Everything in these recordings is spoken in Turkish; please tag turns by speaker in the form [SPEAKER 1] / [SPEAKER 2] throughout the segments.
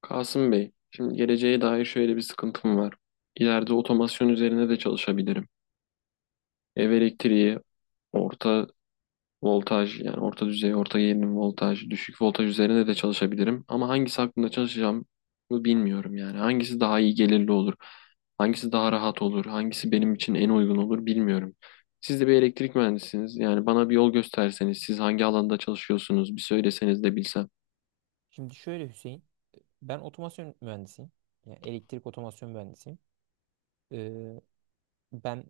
[SPEAKER 1] Kasım Bey, şimdi geleceğe dair şöyle bir sıkıntım var. İleride otomasyon üzerine de çalışabilirim. Ev elektriği, orta voltaj yani orta düzey, orta gerilim voltaj, düşük voltaj üzerine de çalışabilirim. Ama hangisi hakkında çalışacağım bilmiyorum yani. Hangisi daha iyi gelirli olur, hangisi daha rahat olur, hangisi benim için en uygun olur bilmiyorum. Siz de bir elektrik mühendisiniz. Yani bana bir yol gösterseniz, siz hangi alanda çalışıyorsunuz bir söyleseniz de bilsem.
[SPEAKER 2] Şimdi şöyle Hüseyin, ben otomasyon mühendisiyim. Yani elektrik otomasyon mühendisiyim. Ee, ben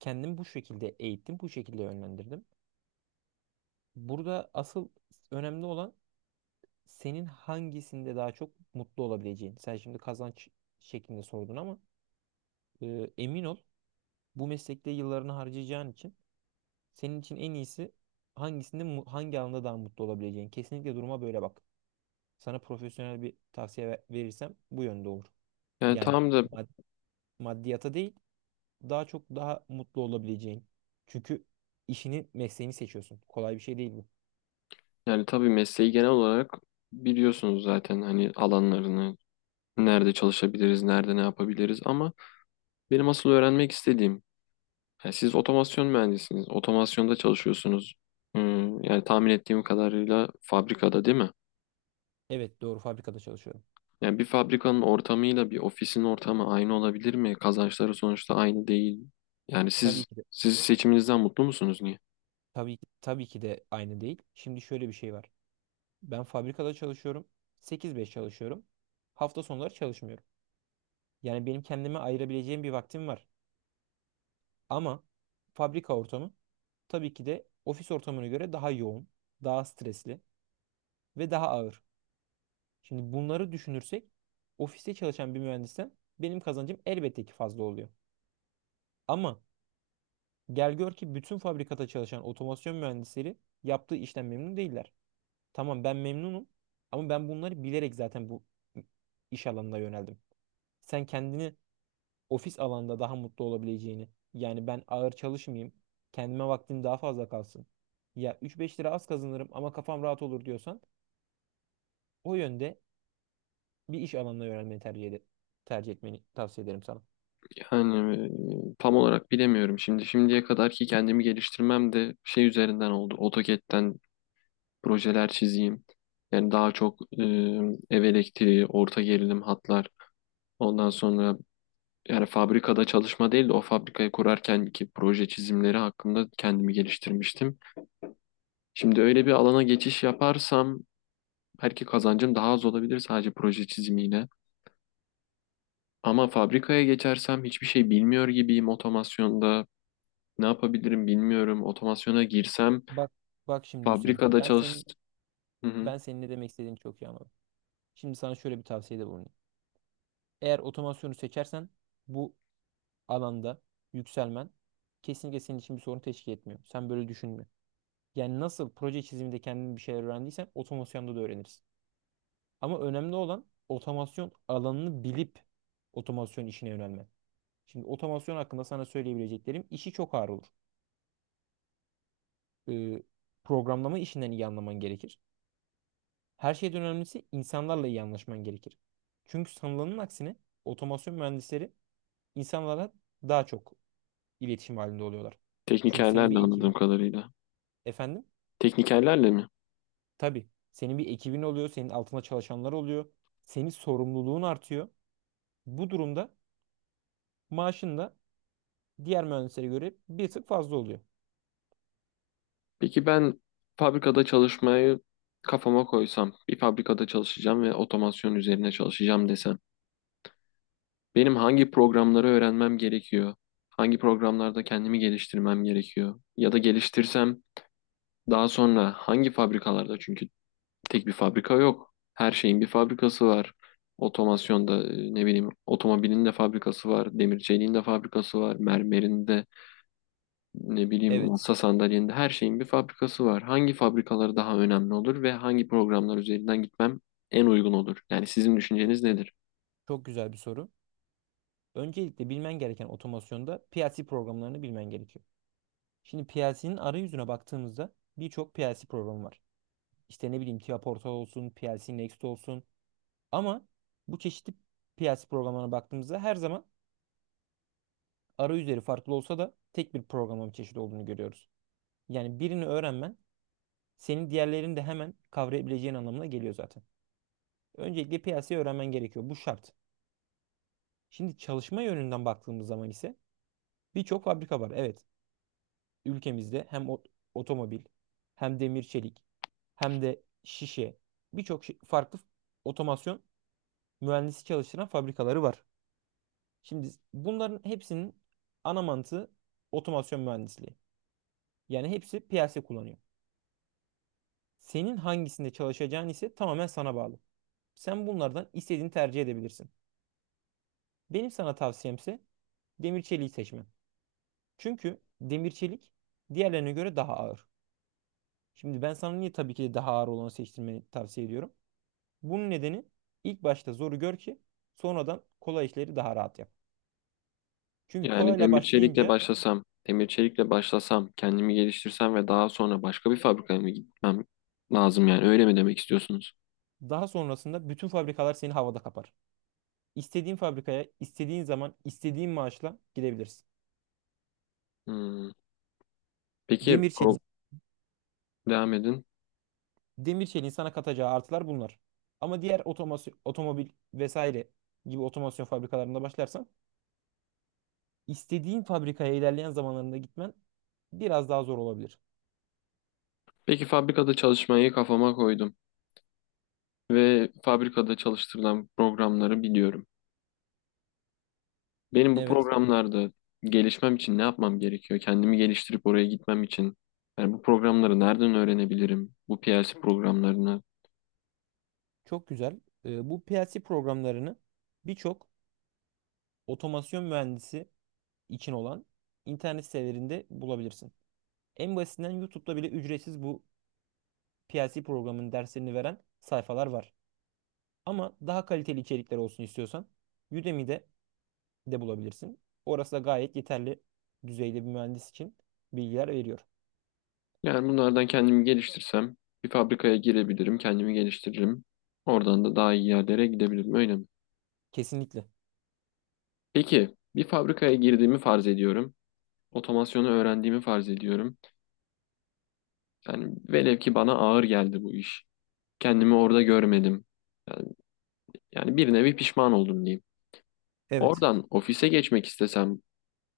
[SPEAKER 2] kendimi bu şekilde eğittim, bu şekilde yönlendirdim. Burada asıl önemli olan senin hangisinde daha çok mutlu olabileceğin. Sen şimdi kazanç şeklinde sordun ama emin ol bu meslekte yıllarını harcayacağın için senin için en iyisi hangi alanda daha mutlu olabileceğin. Kesinlikle duruma böyle bak. Sana profesyonel bir tavsiye verirsem bu yönde olur.
[SPEAKER 1] Yani
[SPEAKER 2] Yani
[SPEAKER 1] tamam da.
[SPEAKER 2] mad- maddiyata değil daha çok daha mutlu olabileceğin. Çünkü işini, mesleğini seçiyorsun. Kolay bir şey değil bu.
[SPEAKER 1] Yani tabii mesleği genel olarak biliyorsunuz zaten hani alanlarını, nerede çalışabiliriz, nerede ne yapabiliriz ama benim asıl öğrenmek istediğim, yani siz otomasyon mühendisiniz, otomasyonda çalışıyorsunuz. Hmm, yani tahmin ettiğim kadarıyla fabrikada değil mi?
[SPEAKER 2] Evet, doğru fabrikada çalışıyorum.
[SPEAKER 1] Yani bir fabrikanın ortamıyla bir ofisin ortamı aynı olabilir mi? Kazançları sonuçta aynı değil. Yani siz
[SPEAKER 2] Tabii ki de
[SPEAKER 1] siz seçiminizden mutlu musunuz niye?
[SPEAKER 2] tabii ki de aynı değil. Şimdi şöyle bir şey var. Ben fabrikada çalışıyorum. Sekiz beş çalışıyorum. Hafta sonları çalışmıyorum. Yani benim kendime ayırabileceğim bir vaktim var. Ama fabrika ortamı tabii ki de ofis ortamına göre daha yoğun, daha stresli ve daha ağır. Şimdi bunları düşünürsek ofiste çalışan bir mühendisten benim kazancım elbette ki fazla oluyor. Ama gel gör ki bütün fabrikada çalışan otomasyon mühendisleri yaptığı işten memnun değiller. Tamam, ben memnunum ama ben bunları bilerek zaten bu iş alanına yöneldim. Sen kendini ofis alanda daha mutlu olabileceğini, yani ben ağır çalışmayayım, kendime vaktim daha fazla kalsın. Ya üç beş lira az kazanırım ama kafam rahat olur diyorsan o yönde bir iş alanına yönelmeni tercih tercih etmeni tavsiye ederim sana.
[SPEAKER 1] Yani tam olarak bilemiyorum. Şimdi şimdiye kadar ki kendimi geliştirmem de şey üzerinden oldu. AutoCAD'den projeler çizeyim. Yani daha çok ev elektriği, orta gerilim hatlar. Ondan sonra yani fabrikada çalışma değil de o fabrikayı kurarken ki proje çizimleri hakkında kendimi geliştirmiştim. Şimdi öyle bir alana geçiş yaparsam belki kazancım daha az olabilir sadece proje çizimiyle. Ama fabrikaya geçersem hiçbir şey bilmiyor gibiyim otomasyonda. Ne yapabilirim bilmiyorum. Otomasyona girsem
[SPEAKER 2] Bak bak şimdi Hüseyin.
[SPEAKER 1] fabrikada
[SPEAKER 2] Ben
[SPEAKER 1] çalış...
[SPEAKER 2] senin
[SPEAKER 1] Hı hı.
[SPEAKER 2] ben senin ne demek istediğini çok iyi anladım. Şimdi sana şöyle bir tavsiyede bulunayım. Eğer otomasyonu seçersen bu alanda yükselmen kesinlikle senin için bir sorun teşkil etmiyor. Sen böyle düşünme. Yani nasıl proje çiziminde kendin bir şeyler öğrendiysen otomasyonda da öğrenirsin. Ama önemli olan otomasyon alanını bilip otomasyon işine yönelmen. Şimdi otomasyon hakkında sana söyleyebileceklerim işi çok ağır olur. Ee, programlama işinden iyi anlaman gerekir. Her şeyden önemlisi insanlarla iyi anlaşman gerekir. Çünkü sanılanın aksine otomasyon mühendisleri insanlara daha çok iletişim halinde oluyorlar. Çünkü senin
[SPEAKER 1] Teknikerlerle
[SPEAKER 2] bir
[SPEAKER 1] anladığım
[SPEAKER 2] ekibin,
[SPEAKER 1] kadarıyla.
[SPEAKER 2] efendim,
[SPEAKER 1] Teknikerlerle mi?
[SPEAKER 2] tabii senin bir ekibin oluyor, senin altında çalışanlar oluyor. Senin sorumluluğun artıyor. Bu durumda maaşın da diğer mühendislere göre bir tık fazla oluyor.
[SPEAKER 1] Peki ben fabrikada çalışmayı kafama koysam, bir fabrikada çalışacağım ve otomasyon üzerine çalışacağım desem, benim hangi programları öğrenmem gerekiyor? Hangi programlarda kendimi geliştirmem gerekiyor? Ya da geliştirsem daha sonra hangi fabrikalarda? Çünkü tek bir fabrika yok. Her şeyin bir fabrikası var. Otomasyonda ne bileyim otomobilin de fabrikası var, demir çeliğin de fabrikası var, mermerin de ne bileyim
[SPEAKER 2] Evet,
[SPEAKER 1] masa sandalyende her şeyin bir fabrikası var. Hangi fabrikaları daha önemli olur ve hangi programlar üzerinden gitmem en uygun olur? Yani sizin düşünceniz nedir?
[SPEAKER 2] çok güzel bir soru. Öncelikle bilmen gereken otomasyonda PLC programlarını bilmen gerekiyor. Şimdi PLC'nin arayüzüne baktığımızda birçok PLC programı var. İşte ne bileyim Tia Portal olsun, PLC Next olsun. Ama bu çeşitli PLC programlarına baktığımızda her zaman arayüzleri farklı olsa da tek bir programlama çeşidi olduğunu görüyoruz. Yani birini öğrenmen senin diğerlerini de hemen kavrayabileceğin anlamına geliyor zaten. Öncelikle piyasayı öğrenmen gerekiyor. Bu şart. Şimdi çalışma yönünden baktığımız zaman ise birçok fabrika var. Evet, ülkemizde hem otomobil, hem demir çelik, hem de şişe farklı otomasyon mühendisi çalıştıran fabrikaları var. Şimdi bunların hepsinin ana mantığı otomasyon mühendisliği. Yani hepsi piyasa kullanıyor. Senin hangisinde çalışacağın ise tamamen sana bağlı. Sen bunlardan istediğini tercih edebilirsin. Benim sana tavsiyemse demir çeliği seçmen. Çünkü demir çelik diğerlerine göre daha ağır. Şimdi ben sana niye tabii ki de daha ağır olanı seçtirmeni tavsiye ediyorum. Bunun nedeni ilk başta zoru gör ki sonradan kolay işleri daha rahat yap. Çünkü
[SPEAKER 1] Yani
[SPEAKER 2] kolayla
[SPEAKER 1] demir çelikle
[SPEAKER 2] başlayınca
[SPEAKER 1] başlasam, demir çelikle başlasam, kendimi geliştirsem ve daha sonra başka bir fabrikaya mı gitmem lazım yani öyle mi demek istiyorsunuz?
[SPEAKER 2] daha sonrasında bütün fabrikalar seni havada kapar. İstediğin fabrikaya, istediğin zaman, istediğin maaşla gidebilirsin.
[SPEAKER 1] Hmm. Peki
[SPEAKER 2] Demir çeliğin
[SPEAKER 1] devam edin.
[SPEAKER 2] demir çeliğin sana katacağı artılar bunlar. Ama diğer otomasyon, otomobil vesaire gibi otomasyon fabrikalarında başlarsan istediğin fabrikaya ilerleyen zamanlarında gitmen biraz daha zor olabilir.
[SPEAKER 1] Peki fabrikada çalışmayı kafama koydum ve fabrikada çalıştırılan programları biliyorum. Benim bu
[SPEAKER 2] Evet,
[SPEAKER 1] programlarda gelişmem için ne yapmam gerekiyor? Kendimi geliştirip oraya gitmem için. Yani bu programları nereden öğrenebilirim? Bu PLC programlarını.
[SPEAKER 2] çok güzel. Bu PLC programlarını birçok otomasyon mühendisi için olan internet sitelerinde bulabilirsin. En basitinden YouTube'da bile ücretsiz bu PLC programının derslerini veren sayfalar var. Ama daha kaliteli içerikler olsun istiyorsan Udemy'de de bulabilirsin. Orası da gayet yeterli düzeyde bir mühendis için bilgiler veriyor.
[SPEAKER 1] Yani bunlardan kendimi geliştirsem bir fabrikaya girebilirim, kendimi geliştiririm. Oradan da daha iyi yerlere gidebilirim, öyle mi?
[SPEAKER 2] Kesinlikle.
[SPEAKER 1] Peki bir fabrikaya girdiğimi farz ediyorum. Otomasyonu öğrendiğimi farz ediyorum. Yani velev ki bana ağır geldi bu iş. Kendimi orada görmedim. Yani, yani bir nevi pişman oldum diyeyim.
[SPEAKER 2] Evet.
[SPEAKER 1] Oradan ofise geçmek istesem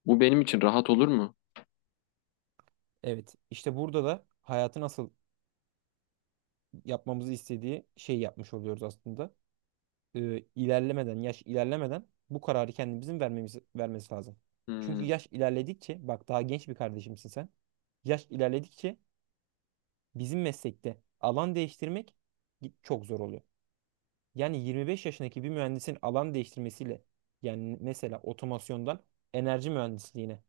[SPEAKER 1] bu benim için rahat olur mu?
[SPEAKER 2] Evet. İşte burada da hayatı nasıl yapmamızı istediği şeyi yapmış oluyoruz aslında. İlerlemeden, yaş ilerlemeden bu kararı kendimizin vermemiz, vermesi lazım. Çünkü
[SPEAKER 1] Hmm,
[SPEAKER 2] yaş ilerledikçe, bak, daha genç bir kardeşimsin sen. Yaş ilerledikçe bizim meslekte alan değiştirmek çok zor oluyor. Yani 25 yaşındaki bir mühendisin alan değiştirmesiyle, yani mesela otomasyondan enerji mühendisliğine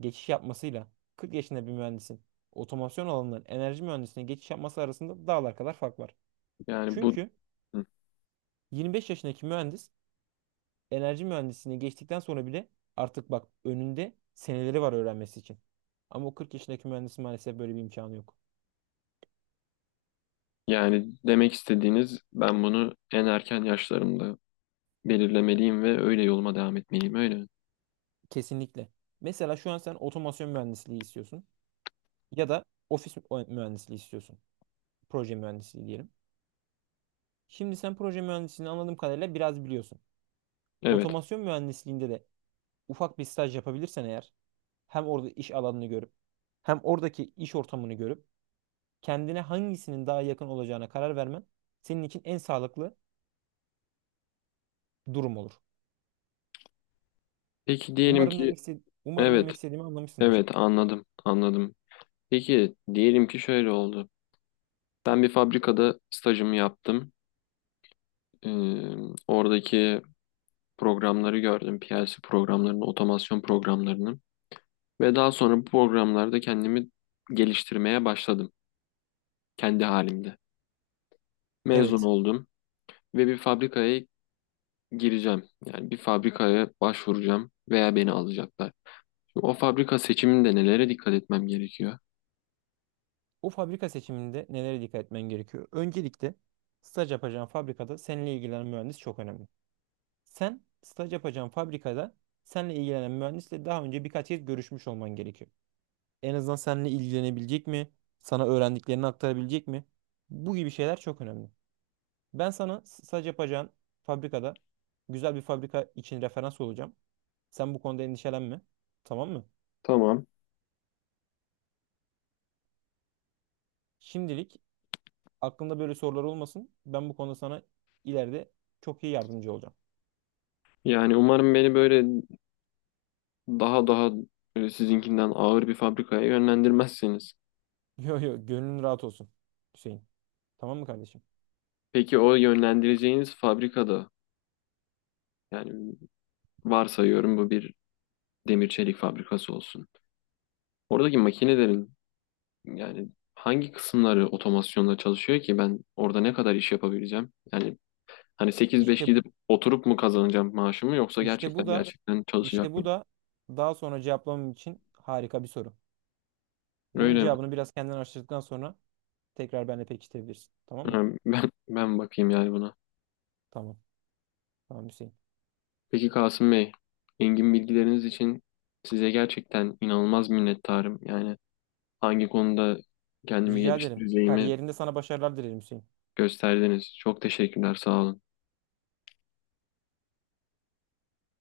[SPEAKER 2] geçiş yapmasıyla 40 yaşında bir mühendisin otomasyon alanından enerji mühendisliğine geçiş yapması arasında dağlar kadar fark var.
[SPEAKER 1] yani bu
[SPEAKER 2] Çünkü
[SPEAKER 1] hmm.
[SPEAKER 2] 25 yaşındaki mühendis enerji mühendisliğine geçtikten sonra bile artık, bak, önünde seneleri var öğrenmesi için. Ama o 40 yaşındaki mühendisin maalesef böyle bir imkanı yok.
[SPEAKER 1] Yani demek istediğiniz ben bunu en erken yaşlarımda belirlemeliyim ve öyle yoluma devam etmeliyim öyle mi?
[SPEAKER 2] Kesinlikle. Mesela şu an sen otomasyon mühendisliği istiyorsun ya da ofis mühendisliği istiyorsun. Proje mühendisliği diyelim. Şimdi sen proje mühendisliğini anladığım kadarıyla biraz biliyorsun.
[SPEAKER 1] Evet.
[SPEAKER 2] Otomasyon mühendisliğinde de ufak bir staj yapabilirsen eğer hem orada iş alanını görüp hem oradaki iş ortamını görüp kendine hangisinin daha yakın olacağına karar vermen senin için en sağlıklı durum olur.
[SPEAKER 1] Peki diyelim ki
[SPEAKER 2] Umarım demek
[SPEAKER 1] evet,
[SPEAKER 2] istediğimi anlamışsındır.
[SPEAKER 1] evet, anladım, anladım. Peki diyelim ki şöyle oldu. Ben bir fabrikada stajımı yaptım. Ee, oradaki programları gördüm. PLC programlarını, otomasyon programlarını ve daha sonra bu programlarda kendimi geliştirmeye başladım kendi halimde. Mezun
[SPEAKER 2] Evet.
[SPEAKER 1] oldum. Ve bir fabrikaya gireceğim. Yani bir fabrikaya başvuracağım veya beni alacaklar. Şimdi o fabrika seçiminde nelere dikkat etmem gerekiyor?
[SPEAKER 2] O fabrika seçiminde nelere dikkat etmen gerekiyor? Öncelikle staj yapacağın fabrikada seninle ilgilenen mühendis çok önemli. Sen staj yapacağın fabrikada seninle ilgilenen mühendisle daha önce birkaç kez görüşmüş olman gerekiyor. En azından seninle ilgilenebilecek mi? Sana öğrendiklerini aktarabilecek mi? Bu gibi şeyler çok önemli. Ben sana sadece yapacağın fabrikada güzel bir fabrika için referans olacağım. Sen bu konuda endişelenme. Tamam mı?
[SPEAKER 1] Tamam.
[SPEAKER 2] Şimdilik aklında böyle sorular olmasın. Ben bu konuda sana ileride çok iyi yardımcı olacağım.
[SPEAKER 1] Yani umarım beni böyle daha böyle sizinkinden ağır bir fabrikaya yönlendirmezsiniz.
[SPEAKER 2] Yo yo, gönlün rahat olsun Hüseyin. Tamam mı kardeşim?
[SPEAKER 1] Peki o yönlendireceğiniz fabrikada yani varsayıyorum bu bir demir çelik fabrikası olsun. Oradaki makinelerin yani hangi kısımları otomasyonla çalışıyor ki ben orada ne kadar iş yapabileceğim? Yani hani 8-5
[SPEAKER 2] İşte bu,
[SPEAKER 1] gidip oturup mu kazanacağım maaşımı yoksa
[SPEAKER 2] işte bu
[SPEAKER 1] gerçekten
[SPEAKER 2] da
[SPEAKER 1] gerçekten
[SPEAKER 2] işte
[SPEAKER 1] çalışacak
[SPEAKER 2] bu
[SPEAKER 1] mıyım?
[SPEAKER 2] da daha sonra cevaplamam için harika bir soru. Bunun
[SPEAKER 1] Öyle mi?
[SPEAKER 2] cevabını biraz kendin araştırdıktan sonra tekrar benimle pekiştirebilirsin. Tamam mı?
[SPEAKER 1] Ha, ben bakayım yani buna.
[SPEAKER 2] Tamam. Tamam Hüseyin.
[SPEAKER 1] Peki Kasım Bey, engin bilgileriniz için size gerçekten inanılmaz minnettarım. Yani hangi konuda kendimi
[SPEAKER 2] Rica ederim.
[SPEAKER 1] geliştireceğimi
[SPEAKER 2] Kariyerinde sana başarılar dilerim Hüseyin.
[SPEAKER 1] gösterdiniz. Çok teşekkürler, sağ olun.